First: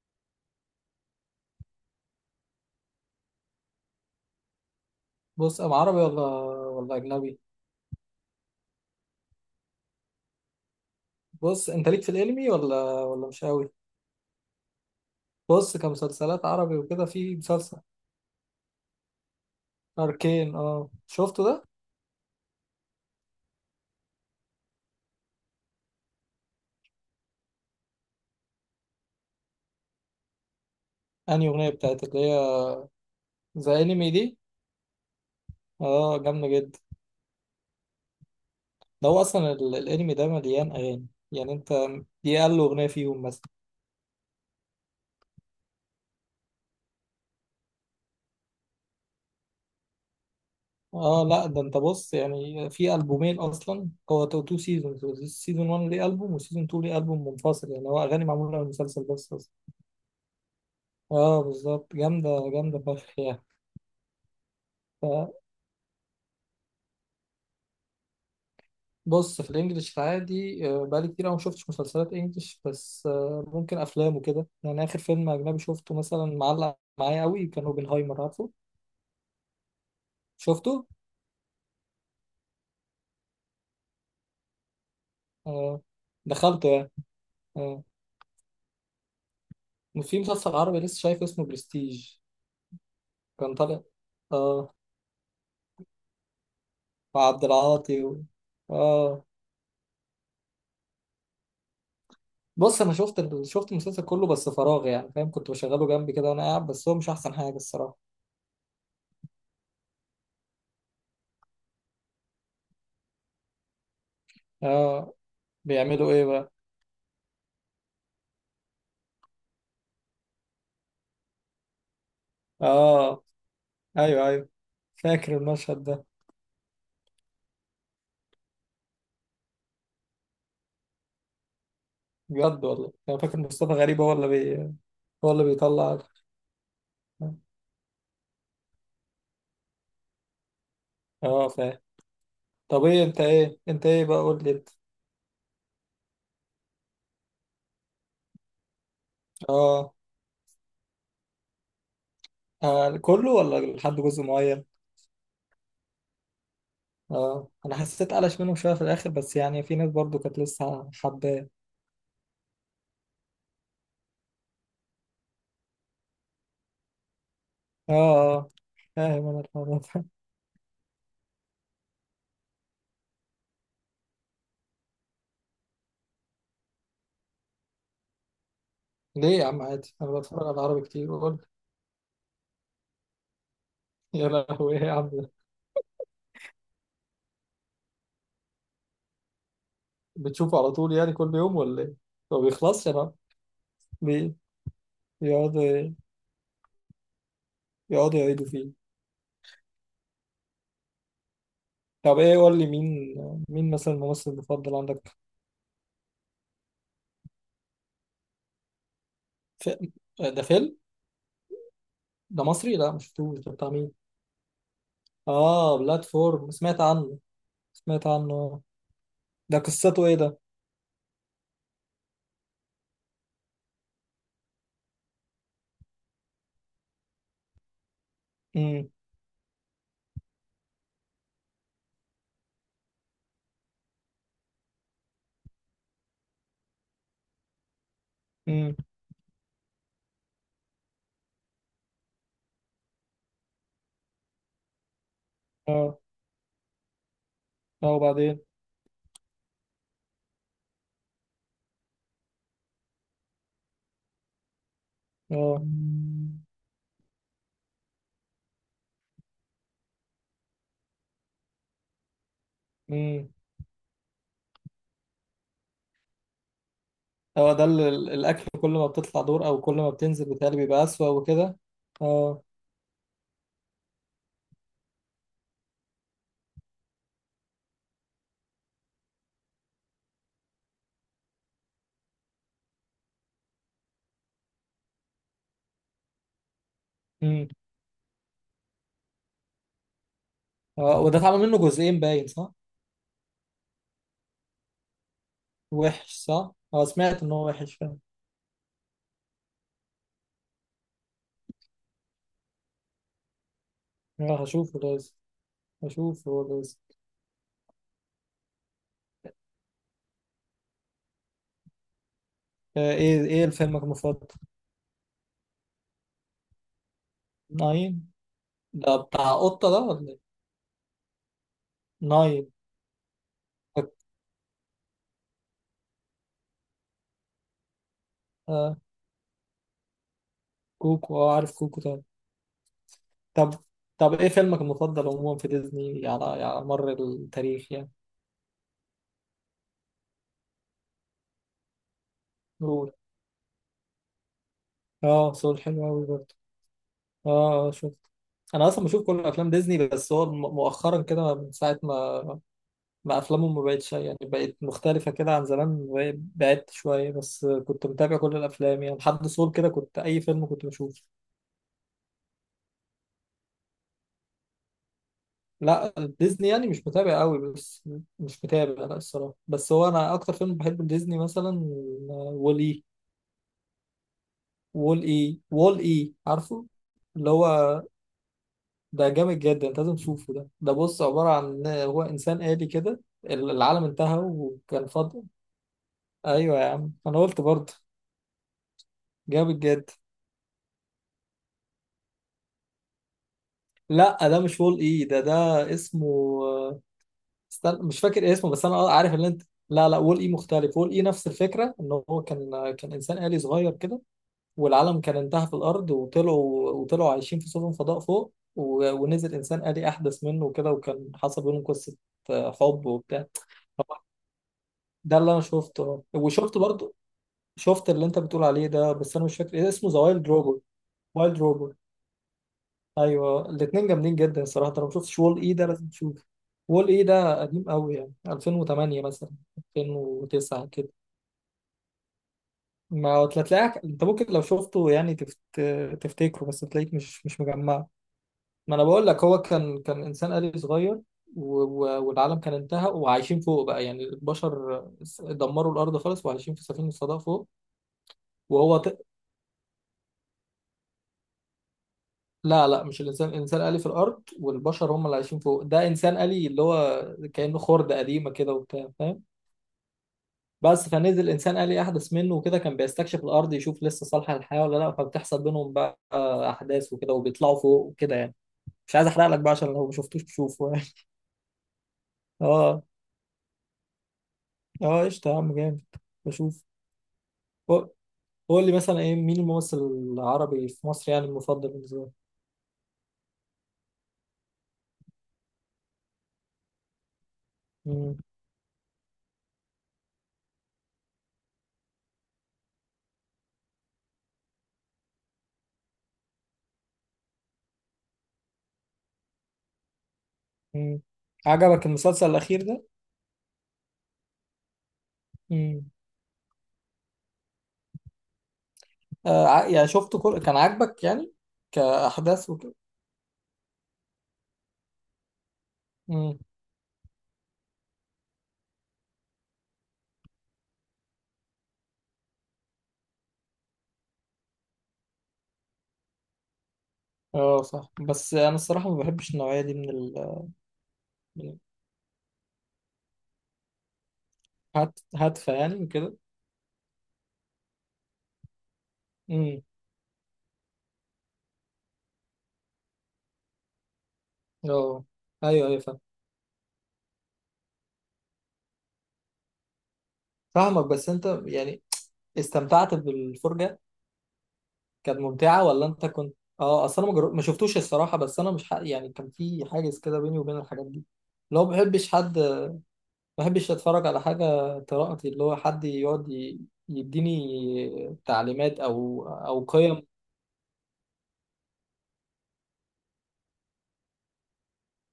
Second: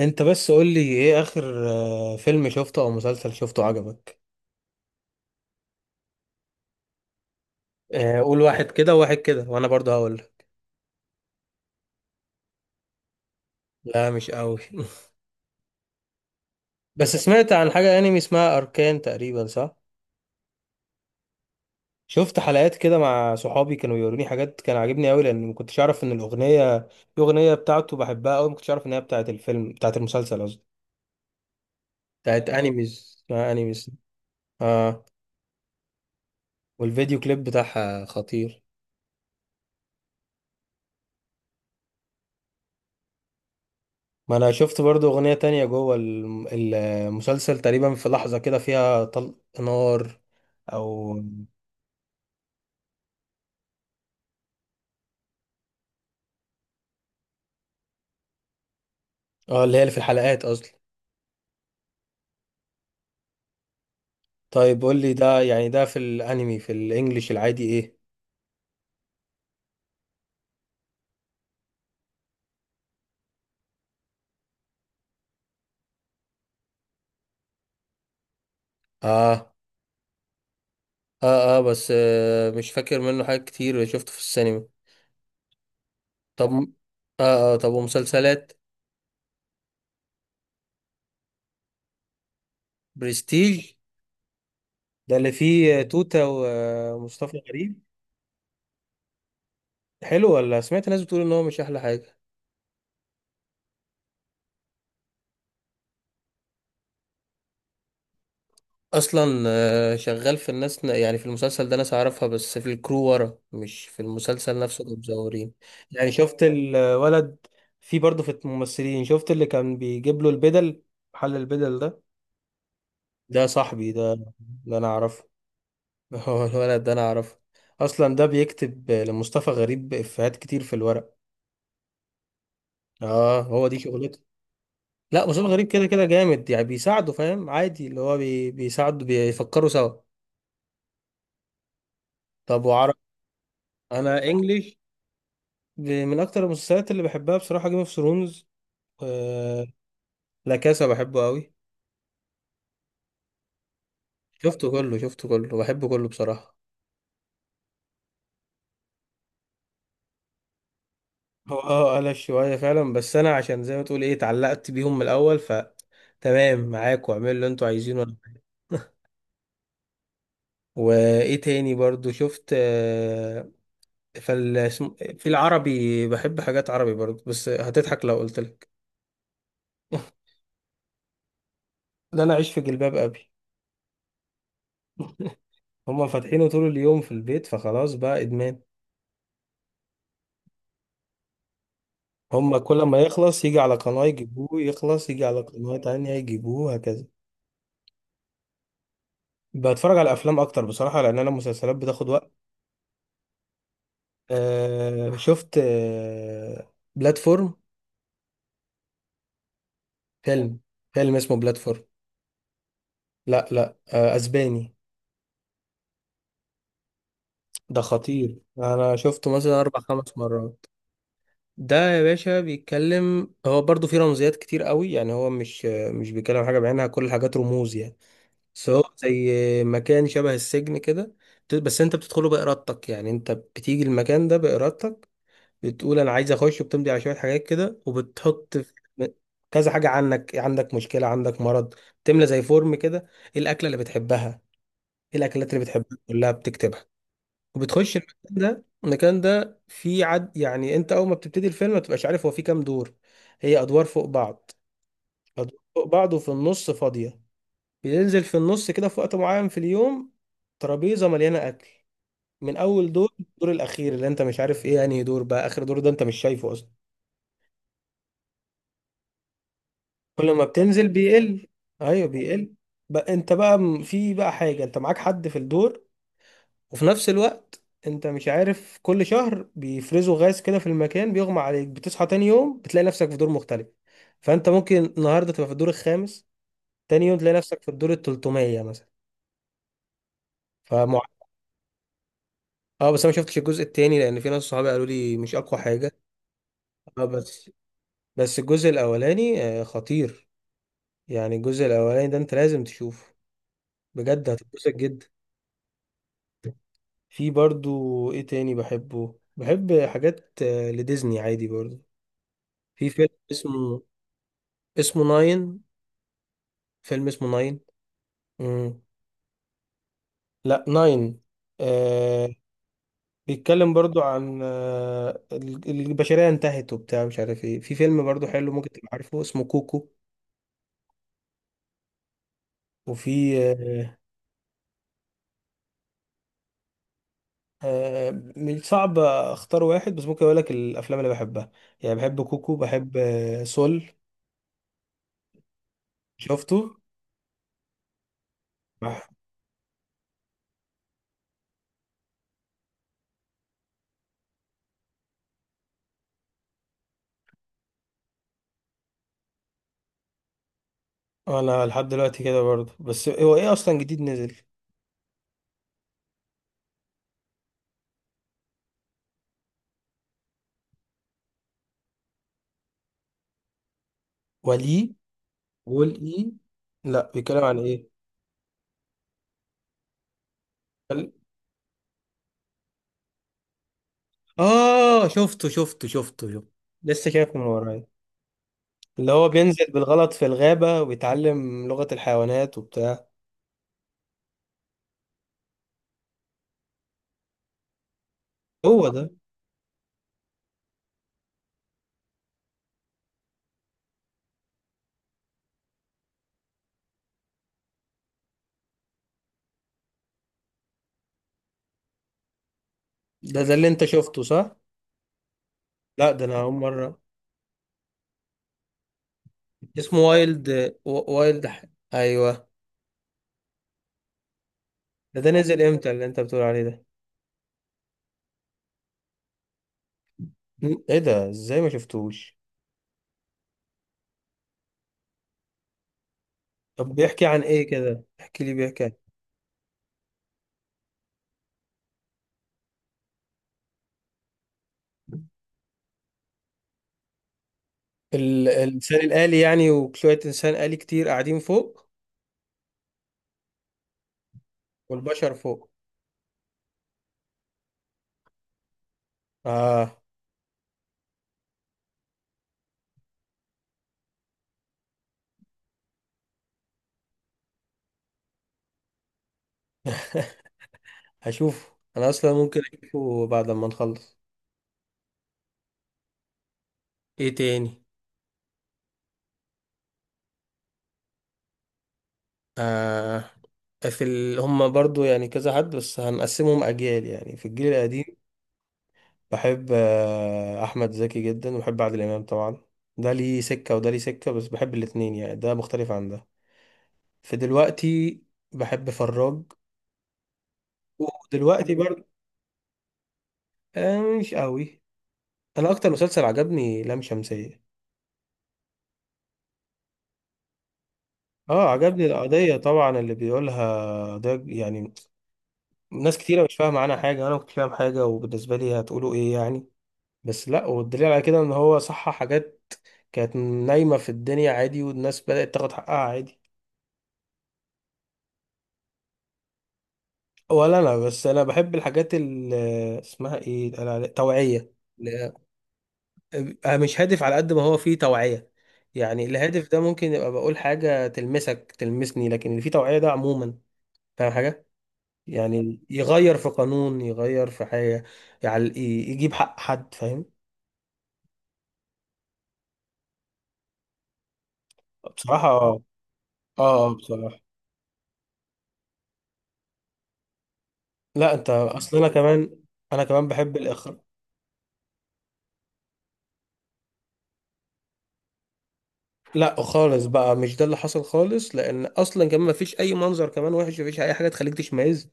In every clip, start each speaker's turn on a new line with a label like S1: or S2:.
S1: انت بس قول لي ايه اخر فيلم شفته او مسلسل شفته عجبك.
S2: بص أم عربي ولا أجنبي.
S1: قول واحد كده وواحد كده وانا برضه هقول.
S2: بص أنت ليك في الأنمي ولا مش قوي.
S1: لا مش قوي.
S2: بص كمسلسلات عربي وكده،
S1: بس
S2: في
S1: سمعت عن
S2: مسلسل
S1: حاجة انمي اسمها اركان تقريبا صح؟
S2: أركين، أه شفته ده.
S1: شفت حلقات كده مع صحابي كانوا بيوروني حاجات، كان عاجبني قوي لان ما كنتش اعرف ان الاغنية بتاعته بحبها قوي، ما كنتش اعرف ان هي بتاعت الفيلم، بتاعت المسلسل قصدي.
S2: أنهي أغنية بتاعت اللي هي
S1: بتاعت انيميز، اسمها
S2: ذا
S1: انيميز.
S2: أنمي دي؟
S1: اه،
S2: أه جامدة جدا.
S1: والفيديو كليب بتاعها خطير.
S2: ده هو أصلا الأنمي ده مليان أغاني، يعني أنت دي أقل أغنية فيهم مثلا.
S1: ما انا شفت برضو اغنية تانية جوه المسلسل، تقريبا في لحظة كده فيها طلق نار او.
S2: أه لا، ده أنت بص، يعني في ألبومين أصلا. هو تو سيزون، سيزون 1 ليه ألبوم وسيزون 2 ليه ألبوم منفصل، يعني هو أغاني معمولة للمسلسل بس أصلا.
S1: اه، اللي هي اللي في الحلقات اصلا.
S2: أه بالظبط، جامدة جامدة فشخ يعني.
S1: طيب قول لي
S2: آه،
S1: ده، يعني ده في الانمي في الانجليش العادي ايه؟
S2: بص، في الانجليش العادي بقالي كتير أوي ما شفتش مسلسلات انجليش، بس ممكن افلام وكده، يعني اخر فيلم اجنبي شفته مثلا معلق معايا قوي كان اوبنهايمر، عارفه.
S1: اه
S2: شفته.
S1: اه. اه بس مش فاكر منه حاجات كتير، شفته في السينما.
S2: آه،
S1: طب
S2: دخلته
S1: م-
S2: يعني.
S1: اه اه، طب
S2: آه،
S1: ومسلسلات.
S2: في مسلسل عربي لسه شايف اسمه برستيج، كان
S1: برستيج،
S2: طالع. اه.
S1: ده اللي فيه توتة
S2: مع
S1: ومصطفى
S2: عبد
S1: غريب.
S2: العاطي و... اه.
S1: حلو ولا سمعت ناس بتقول ان هو مش احلى حاجة؟
S2: بص انا شفت شفت المسلسل كله بس فراغ يعني فاهم، كنت بشغله جنبي كده وانا قاعد، بس هو مش احسن حاجة الصراحة.
S1: اصلا شغال في الناس، يعني في المسلسل ده ناس اعرفها بس في الكرو ورا، مش في المسلسل نفسه اللي
S2: اه.
S1: مزورين. يعني
S2: بيعملوا ايه
S1: شفت
S2: بقى؟
S1: الولد، في برضه في الممثلين شفت اللي كان بيجيب له البدل، محل البدل ده،
S2: اه.
S1: ده صاحبي ده،
S2: ايوه ايوه،
S1: ده انا اعرفه.
S2: فاكر المشهد ده.
S1: هو الولد ده انا اعرفه اصلا، ده بيكتب لمصطفى غريب افيهات كتير في الورق.
S2: بجد والله، انا فاكر
S1: اه هو
S2: مصطفى
S1: دي
S2: غريب هو
S1: شغلته.
S2: اللي
S1: لا
S2: هو اللي
S1: مصطفى غريب كده
S2: بيطلع.
S1: كده جامد، يعني بيساعده، فاهم؟ عادي اللي هو بيساعده، بيفكروا سوا.
S2: اه، فاهم.
S1: طب
S2: طب
S1: وعرب؟
S2: ايه انت ايه بقى،
S1: انا
S2: قول لي انت.
S1: انجليش. من اكتر المسلسلات اللي بحبها بصراحه جيم اوف ثرونز.
S2: اه.
S1: لا كاسا بحبه قوي.
S2: آه، كله ولا لحد جزء معين؟
S1: شفته كله، شفته كله، بحبه كله بصراحه.
S2: اه انا حسيت قلش منهم شويه في الاخر، بس يعني في ناس برضو كانت لسه حباه.
S1: هو اه قلش شويه فعلا، بس انا عشان زي ما تقول ايه، اتعلقت بيهم من الاول، ف تمام معاك واعملوا اللي انتوا
S2: اه،
S1: عايزينه. أنا
S2: آه، فاهم انا الحوار ده.
S1: وايه تاني برضو شفت في العربي بحب حاجات عربي برضو، بس هتضحك لو قلت لك.
S2: ليه يا عم؟ عادي، انا بتفرج على عربي كتير، بقول.
S1: ده انا عايش في جلباب ابي.
S2: يا لهوي، ايه يا عم ده؟
S1: هما فاتحينه طول اليوم في البيت، فخلاص بقى ادمان.
S2: بتشوفه على طول يعني، كل يوم ولا ايه؟ ما
S1: هما كل
S2: بيخلصش
S1: ما
S2: يا عم.
S1: يخلص يجي على قناة
S2: بي-
S1: يجيبوه، يخلص يجي على قناة
S2: بيقعدوا
S1: تانية يجيبوه، هكذا.
S2: يقعدوا يعيدوا فيه.
S1: بتفرج على أفلام أكتر بصراحة لأن أنا المسلسلات بتاخد
S2: طب
S1: وقت.
S2: ايه قول لي مين مثلا الممثل المفضل
S1: آه
S2: عندك؟
S1: شفت بلاتفورم.
S2: ف... ده
S1: فيلم،
S2: فيلم.
S1: فيلم اسمه بلاتفورم.
S2: ده مصري؟ لا، مش شفتوش.
S1: لا
S2: ده بتاع
S1: لا،
S2: مين؟
S1: آه أسباني.
S2: اه بلاتفورم، سمعت عنه.
S1: ده
S2: سمعت عنه،
S1: خطير،
S2: آه.
S1: أنا شفته
S2: ده
S1: مثلا أربع
S2: قصته ايه
S1: خمس
S2: ده؟
S1: مرات. ده يا باشا بيتكلم، هو برضو فيه رمزيات كتير قوي، يعني هو مش بيتكلم عن حاجة بعينها، كل الحاجات رموز يعني. بس هو
S2: امم.
S1: زي مكان شبه السجن كده. بس انت بتدخله بإرادتك، يعني انت بتيجي المكان ده بإرادتك، بتقول انا عايز اخش، وبتمضي على شوية حاجات كده، وبتحط في
S2: امم.
S1: كذا حاجة عنك، عندك مشكلة، عندك مرض، تملى زي فورم كده، ايه الأكلة اللي بتحبها، ايه الأكلات اللي بتحبها،
S2: اه
S1: كلها بتكتبها.
S2: اه،
S1: وبتخش المكان
S2: وبعدين؟
S1: ده، المكان ده فيه عد، يعني انت اول ما بتبتدي الفيلم ما بتبقاش عارف هو فيه كام دور. هي ادوار فوق بعض، ادوار
S2: اه.
S1: فوق بعض وفي النص فاضية. بينزل في النص كده في وقت معين في اليوم ترابيزة مليانة أكل، من أول دور
S2: امم.
S1: الدور الأخير اللي أنت مش عارف إيه، يعني دور بقى آخر دور ده أنت مش شايفه أصلا.
S2: هو ده الاكل كل ما بتطلع دور او كل ما بتنزل
S1: كل ما
S2: بتهيألي بيبقى
S1: بتنزل
S2: اسوأ
S1: بيقل،
S2: وكده؟
S1: أيوه
S2: اه.
S1: بيقل. بقى أنت بقى في بقى حاجة، أنت معاك حد في الدور، وفي نفس الوقت أنت مش عارف، كل شهر بيفرزوا غاز كده في المكان، بيغمى عليك، بتصحى تاني يوم بتلاقي نفسك في دور مختلف. فأنت ممكن النهاردة تبقى في الدور الخامس، تاني يوم تلاقي
S2: امم.
S1: نفسك في الدور التلتمية مثلا.
S2: اه،
S1: فمعاناة.
S2: وده اتعمل منه جزئين باين، صح؟
S1: اه بس انا ما شفتش الجزء التاني لان في ناس صحابي قالوا لي مش اقوى حاجه.
S2: وحش صح، اه،
S1: اه
S2: سمعت ان هو
S1: بس،
S2: وحش فعلا.
S1: بس الجزء الاولاني خطير، يعني الجزء الاولاني ده انت لازم تشوفه، بجد
S2: اه،
S1: هتتبسط
S2: هشوفه
S1: جدا.
S2: لازم، هشوفه لازم.
S1: في برضو ايه تاني بحبه، بحب حاجات لديزني عادي برضو. في
S2: آه،
S1: فيلم
S2: ايه فيلمك
S1: اسمه،
S2: المفضل؟
S1: ناين. فيلم اسمه ناين.
S2: ناين.
S1: مم.
S2: ده بتاع قطة ده ولا ايه؟
S1: لا ناين. آه
S2: ناين.
S1: بيتكلم برضو عن آه البشرية انتهت وبتاع مش عارف ايه. في فيلم برضو حلو ممكن
S2: آه
S1: تبقى عارفه اسمه كوكو.
S2: كوكو، اه، عارف كوكو طبعا.
S1: وفي
S2: طب، طب ايه فيلمك المفضل عموما في ديزني، على مر التاريخ يعني؟
S1: آه، من صعب اختار واحد، بس ممكن اقول لك الافلام اللي بحبها. يعني بحب كوكو،
S2: قول.
S1: بحب سول.
S2: اه، سول حلو قوي برضه.
S1: شفته.
S2: اه اه، شفت. انا اصلا بشوف
S1: بح-
S2: كل افلام ديزني، بس هو مؤخرا كده من ساعه ما افلامهم ما بقتش يعني، بقت مختلفه كده عن زمان. بعدت شويه، بس كنت متابع كل الافلام يعني، لحد سول كده كنت اي فيلم كنت بشوفه.
S1: انا لحد دلوقتي كده برضه، بس هو ايه اصلا جديد نزل؟
S2: لا ديزني يعني مش متابع قوي بس. مش متابع لا الصراحه، بس هو انا اكتر فيلم بحبه ديزني مثلا وولي.
S1: ولي.
S2: وول اي، وول
S1: قول
S2: اي،
S1: ايه؟
S2: عارفه؟
S1: لا
S2: اللي
S1: بيتكلم
S2: هو
S1: عن ايه؟
S2: ده جامد جدا، انت لازم تشوفه ده. ده بص،
S1: قال-
S2: عبارة عن هو انسان آلي كده، العالم انتهى وكان
S1: اه
S2: فاضي.
S1: شفته شفته شفته شفته.
S2: ايوه يا عم
S1: لسه
S2: انا
S1: شايفه
S2: قلت
S1: من
S2: برضه.
S1: ورايا، اللي هو
S2: جامد
S1: بينزل
S2: جدا.
S1: بالغلط في الغابة، وبيتعلم لغة الحيوانات وبتاع.
S2: لا ده مش وول اي، ده اسمه، استنى مش فاكر اسمه، بس انا
S1: هو ده،
S2: عارف اللي انت. لا لا، وول اي مختلف. وول اي نفس الفكرة ان هو كان انسان آلي صغير كده، والعالم كان انتهى في الارض، وطلعوا عايشين في سفن فضاء فوق، ونزل انسان آلي احدث منه كده، وكان حصل بينهم قصه آه، حب وبتاع.
S1: ده اللي انت شفته صح؟
S2: ده اللي انا شفته،
S1: لا ده انا اول
S2: وشفت برضو،
S1: مرة.
S2: شفت اللي انت بتقول عليه ده، بس انا مش فاكر ايه اسمه، ذا
S1: اسمه
S2: وايلد روبوت.
S1: وايلد
S2: وايلد
S1: وايلد ح-
S2: روبوت.
S1: ايوه.
S2: ايوه، الاثنين جامدين جدا الصراحه، انت لو ما شفتش
S1: ده ده
S2: وول اي
S1: نزل
S2: ده لازم
S1: امتى اللي انت
S2: تشوف.
S1: بتقول عليه ده؟
S2: وول اي ده قديم قوي يعني، 2008 مثلا، 2009 كده.
S1: ايه ده؟ ازاي ما شفتوش؟
S2: ما هو تلاقيك انت ممكن لو شفته يعني تفتكره، بس
S1: طب
S2: تلاقيك
S1: بيحكي
S2: مش
S1: عن ايه
S2: مجمعه.
S1: كده، احكي لي،
S2: ما
S1: بيحكي
S2: انا
S1: عن
S2: بقول لك، هو كان انسان آلي صغير، والعالم كان انتهى وعايشين فوق بقى، يعني البشر دمروا الارض خالص، وعايشين في سفينه صدى فوق.
S1: ال...
S2: وهو ت...
S1: الانسان الآلي يعني، وشوية انسان آلي كتير قاعدين فوق
S2: لا لا، مش الانسان آلي في الارض، والبشر هم اللي
S1: والبشر
S2: عايشين فوق.
S1: فوق.
S2: ده انسان آلي اللي هو كانه خرده قديمه كده وبتاع، فاهم.
S1: اه.
S2: بس فنزل انسان آلي احدث منه وكده، كان بيستكشف الارض، يشوف لسه صالحه للحياه ولا لا، فبتحصل بينهم بقى احداث وكده، وبيطلعوا فوق وكده يعني. مش عايز احرق لك بقى، عشان لو ما شفتوش تشوفه يعني.
S1: هشوف، انا اصلا ممكن
S2: اه
S1: اشوفه بعد ما نخلص.
S2: اه قشطه يا عم، جامد. بشوف.
S1: ايه تاني؟
S2: قول لي مثلا ايه، مين الممثل العربي في مصر يعني المفضل بالنسبه لك؟
S1: آه في هم برضو يعني كذا حد، بس هنقسمهم اجيال. يعني في الجيل القديم
S2: مم.
S1: بحب آه احمد زكي جدا، وبحب عادل امام طبعا. ده ليه سكة وده ليه سكة، بس بحب الاتنين يعني، ده مختلف عن ده. فدلوقتي بحب فراج.
S2: مم.
S1: ودلوقتي
S2: عجبك
S1: برضه
S2: المسلسل الاخير ده؟
S1: آه مش قوي. انا
S2: مم.
S1: اكتر مسلسل عجبني لام شمسية.
S2: آه، يعني شفته كل، كان عاجبك يعني؟
S1: اه عجبني
S2: كاحداث
S1: القضية
S2: وكده.
S1: طبعا اللي بيقولها ده يعني، ناس
S2: مم.
S1: كتيرة مش فاهمة عنها حاجة، انا ما كنتش فاهم حاجة، وبالنسبة لي هتقولوا ايه يعني، بس لا، والدليل على كده ان هو صح. حاجات كانت نايمة في الدنيا عادي والناس بدأت تاخد حقها عادي.
S2: اه صح، بس انا الصراحه ما بحبش النوعيه دي من ال،
S1: ولا انا، بس انا
S2: من.
S1: بحب الحاجات اللي اسمها ايه، التوعية.
S2: هات، هاتفه يعني وكده.
S1: أبقى مش هادف على قد ما هو فيه توعية. يعني
S2: مم.
S1: الهادف ده ممكن يبقى بقول حاجة تلمسك تلمسني، لكن اللي فيه توعية ده عموما فاهم حاجة،
S2: اه ايوه ايوه،
S1: يعني
S2: فاهم.
S1: يغير في قانون، يغير في حاجة، يعني يجيب حق حد، فاهم؟
S2: فاهمك، بس انت يعني استمتعت بالفرجه، كانت
S1: بصراحة
S2: ممتعة
S1: اه،
S2: ولا انت كنت، اه
S1: اه
S2: اصل انا
S1: بصراحة
S2: ما شفتوش الصراحة، بس انا مش يعني كان في حاجز كده بيني وبين الحاجات دي.
S1: لا، انت
S2: لو ما
S1: اصل انا
S2: بحبش حد
S1: كمان،
S2: ما
S1: انا كمان بحب
S2: بحبش
S1: الاخر.
S2: اتفرج على حاجة. قراءتي اللي هو حد يقعد يديني تعليمات، او
S1: لا
S2: او
S1: خالص
S2: قيم.
S1: بقى، مش ده اللي حصل خالص، لان اصلا كمان مفيش اي منظر كمان وحش، مفيش اي حاجة تخليك تشمئز،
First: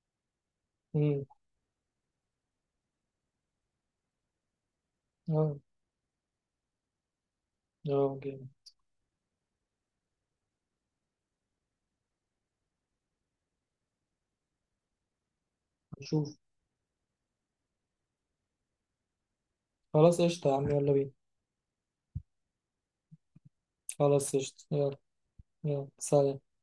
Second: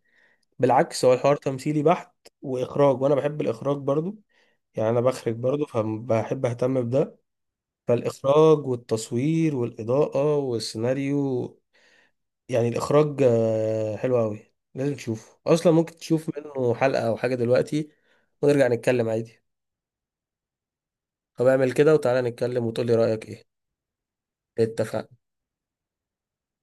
S1: بالعكس هو
S2: امم.
S1: الحوار تمثيلي بحت. واخراج، وانا بحب الاخراج برضو، يعني انا بخرج
S2: اه
S1: برضو، فبحب اهتم بده.
S2: اه
S1: فالاخراج
S2: جامد.
S1: والتصوير والاضاءه والسيناريو، يعني الاخراج حلو قوي، لازم تشوفه اصلا. ممكن تشوف
S2: نشوف.
S1: منه حلقه او حاجه دلوقتي ونرجع نتكلم عادي.
S2: خلاص قشطة يا عم، يلا بينا.
S1: طب اعمل كده وتعالى نتكلم وتقولي رايك ايه.
S2: خلاص قشطة، يلا.
S1: اتفقنا.
S2: يلا سلام.